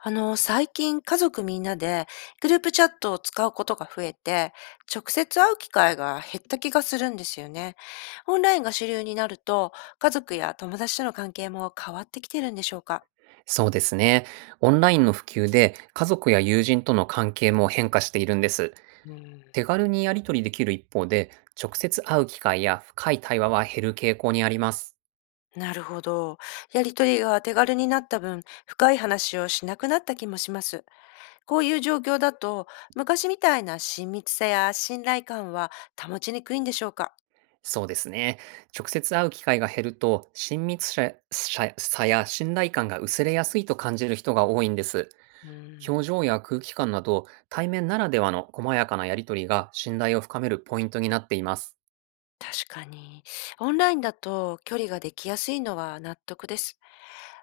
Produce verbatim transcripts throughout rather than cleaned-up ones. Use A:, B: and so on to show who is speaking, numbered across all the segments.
A: あの、最近家族みんなでグループチャットを使うことが増えて、直接会う機会が減った気がするんですよね。オンラインが主流になると、家族や友達との関係も変わってきてるんでしょうか？
B: そうですね。オンラインの普及で家族や友人との関係も変化しているんです。
A: うん、
B: 手軽にやり取りできる一方で、直接会う機会や深い対話は減る傾向にあります。
A: なるほど。やりとりが手軽になった分、深い話をしなくなった気もします。こういう状況だと、昔みたいな親密さや信頼感は保ちにくいんでしょうか？
B: そうですね。直接会う機会が減ると、親密さささや信頼感が薄れやすいと感じる人が多いんです。
A: うん。
B: 表情や空気感など、対面ならではの細やかなやり取りが信頼を深めるポイントになっています。
A: 確かに。オンラインだと距離ができやすいのは納得です。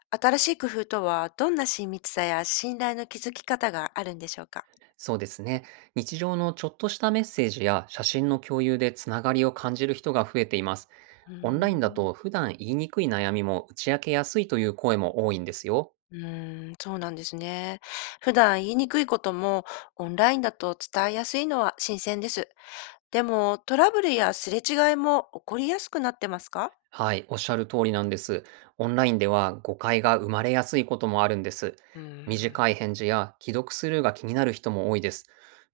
A: 新しい工夫とはどんな親密さや信頼の築き方があるんでしょうか？
B: そうですね。日常のちょっとしたメッセージや写真の共有でつながりを感じる人が増えています。
A: うー
B: オンラインだ
A: ん。
B: と普段言いにくい悩みも打ち明けやすいという声も多いんですよ。
A: うーん、そうなんですね。普段言いにくいこともオンラインだと伝えやすいのは新鮮です。でもトラブルやすれ違いも起こりやすくなってますか？
B: はい、おっしゃる通りなんです。オンラインでは誤解が生まれやすいこともあるんです。
A: うーん。
B: 短い返事や既読スルーが気になる人も多いです。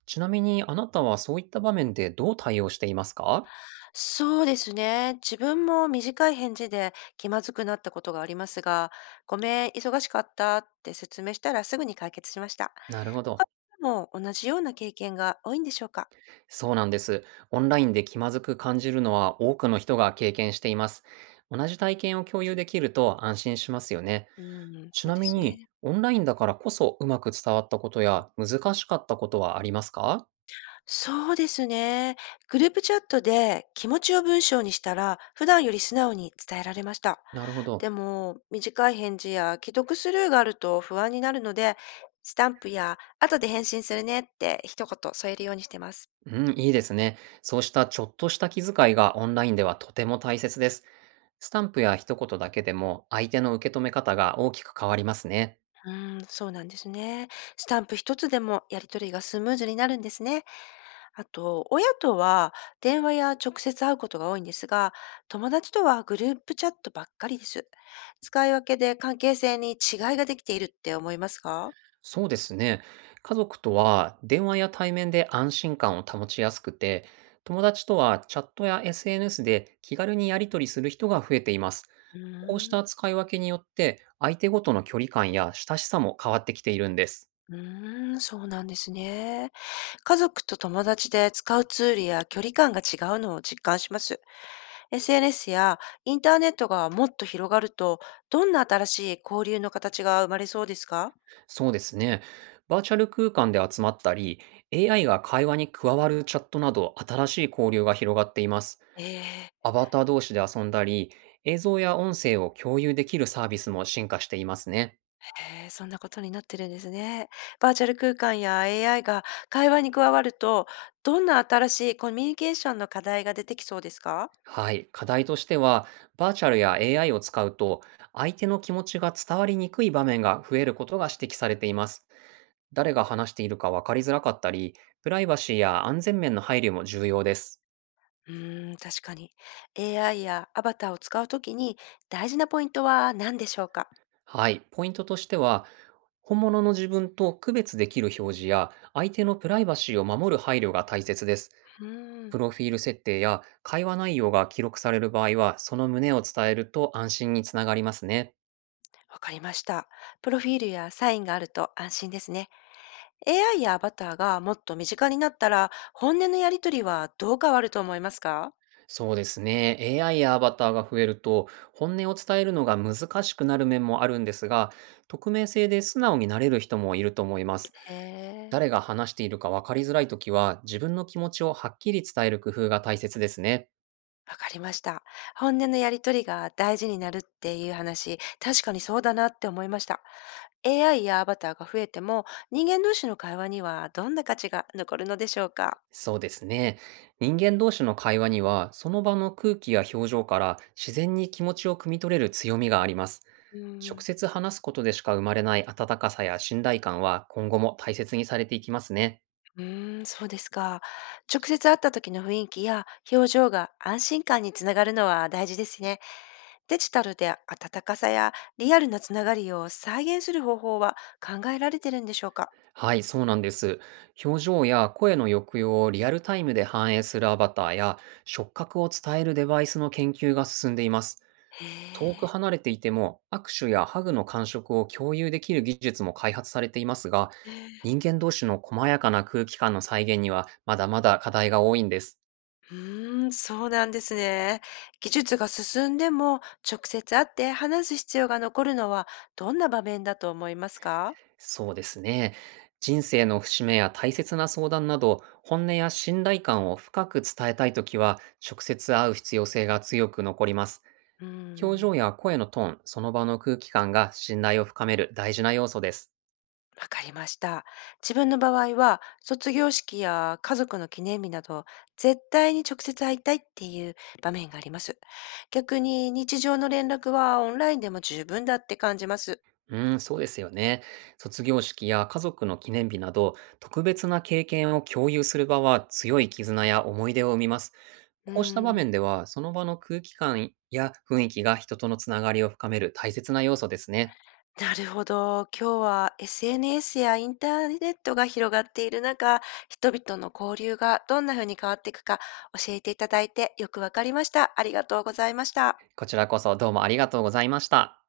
B: ちなみに、あなたはそういった場面でどう対応していますか？
A: そうですね。自分も短い返事で気まずくなったことがありますが、ごめん、忙しかったって説明したらすぐに解決しました。
B: なるほ
A: 他
B: ど。
A: にも同じような経験が多いんでしょうか？
B: そうなんです。オンラインで気まずく感じるのは多くの人が経験しています。同じ体験を共有できると安心しますよね。
A: うん、そ
B: ち
A: う
B: な
A: で
B: み
A: す
B: に、
A: ね。
B: オンラインだからこそうまく伝わったことや難しかったことはありますか？
A: そうですね。グループチャットで気持ちを文章にしたら、普段より素直に伝えられました。
B: なるほど。
A: でも、短い返事や既読スルーがあると不安になるので、スタンプや後で返信するねって一言添えるようにしてます。
B: うん、いいですね。そうしたちょっとした気遣いがオンラインではとても大切です。スタンプや一言だけでも相手の受け止め方が大きく変わりますね。
A: うーん、そうなんですね。スタンプ一つでもやり取りがスムーズになるんですね。あと、親とは電話や直接会うことが多いんですが、友達とはグループチャットばっかりです。使い分けで関係性に違いができているって思いますか？
B: そうですね。家族とは電話や対面で安心感を保ちやすくて、友達とはチャットや エスエヌエス で気軽にやり取りする人が増えています。
A: うー
B: こうした
A: ん。
B: 使い分けによって、相手ごとの距離感や親しさも変わってきているんです。
A: うーん、そうなんですね。家族と友達で使うツールや距離感が違うのを実感します。エスエヌエス やインターネットがもっと広がると、どんな新しい交流の形が生まれそうですか？
B: そうですね。バーチャル空間で集まったり、エーアイ が会話に加わるチャットなど、新しい交流が広がっています。
A: えーえ
B: アバター同士で遊んだり、映像や音声を共有できるサービスも進化していますね。
A: ー。そんなことになってるんですね。バーチャル空間や エーアイ が会話に加わると、どんな新しいコミュニケーションの課題が出てきそうですか？
B: はい、課題としては、バーチャルや エーアイ を使うと、相手の気持ちが伝わりにくい場面が増えることが指摘されています。誰が話しているか分かりづらかったり、プライバシーや安全面の配慮も重要です。
A: うーん、確かに。エーアイ やアバターを使うときに大事なポイントは何でしょうか？
B: はい、ポイントとしては、本物の自分と区別できる表示や、相手のプライバシーを守る配慮が大切です。
A: うーん。
B: プロフィール設定や会話内容が記録される場合は、その旨を伝えると安心につながりますね。
A: わかりました。プロフィールやサインがあると安心ですね。エーアイ やアバターがもっと身近になったら、本音のやりとりはどう変わると思いますか？
B: そうですね。エーアイ やアバターが増えると、本音を伝えるのが難しくなる面もあるんですが、匿名性で素直になれる人もいると思います。
A: へえ。
B: 誰が話しているか分かりづらいときは、自分の気持ちをはっきり伝える工夫が大切ですね。
A: わかりました。本音のやりとりが大事になるっていう話、確かにそうだなって思いました。エーアイ やアバターが増えても、人間同士の会話にはどんな価値が残るのでしょうか？
B: そうですね。人間同士の会話には、その場の空気や表情から自然に気持ちを汲み取れる強みがあります。
A: う
B: 直
A: ん。
B: 接話すことでしか生まれない温かさや信頼感は、今後も大切にされていきますね。
A: うーん、そうですか。直接会った時の雰囲気や表情が安心感につながるのは大事ですね。デジタルで温かさやリアルなつながりを再現する方法は考えられてるんでしょうか？
B: はい、そうなんです。表情や声の抑揚をリアルタイムで反映するアバターや触覚を伝えるデバイスの研究が進んでいます。遠く
A: へ
B: 離れていても握手やハグの感触を共有できる技術も開発されていますが、
A: え。
B: 人間同士の細やかな空気感の再現にはまだまだ課題が多いんです。
A: うーん、そうなんですね。技術が進んでも直接会って話す必要が残るのはどんな場面だと思いますか？
B: そうですね。人生の節目や大切な相談など、本音や信頼感を深く伝えたいときは、直接会う必要性が強く残ります。
A: うー
B: 表
A: ん。
B: 情や声のトーン、その場の空気感が信頼を深める大事な要素です。
A: わかりました。自分の場合は、卒業式や家族の記念日など、絶対に直接会いたいっていう場面があります。逆に日常の連絡はオンラインでも十分だって感じます。
B: うーん、そうですよね。卒業式や家族の記念日など、特別な経験を共有する場は強い絆や思い出を生みます。
A: うー
B: こうした場
A: ん、
B: 面では、その場の空気感や雰囲気が人とのつながりを深める大切な要素ですね。
A: なるほど。今日は エスエヌエス やインターネットが広がっている中、人々の交流がどんな風に変わっていくか教えていただいてよくわかりました。ありがとうございました。
B: こちらこそどうもありがとうございました。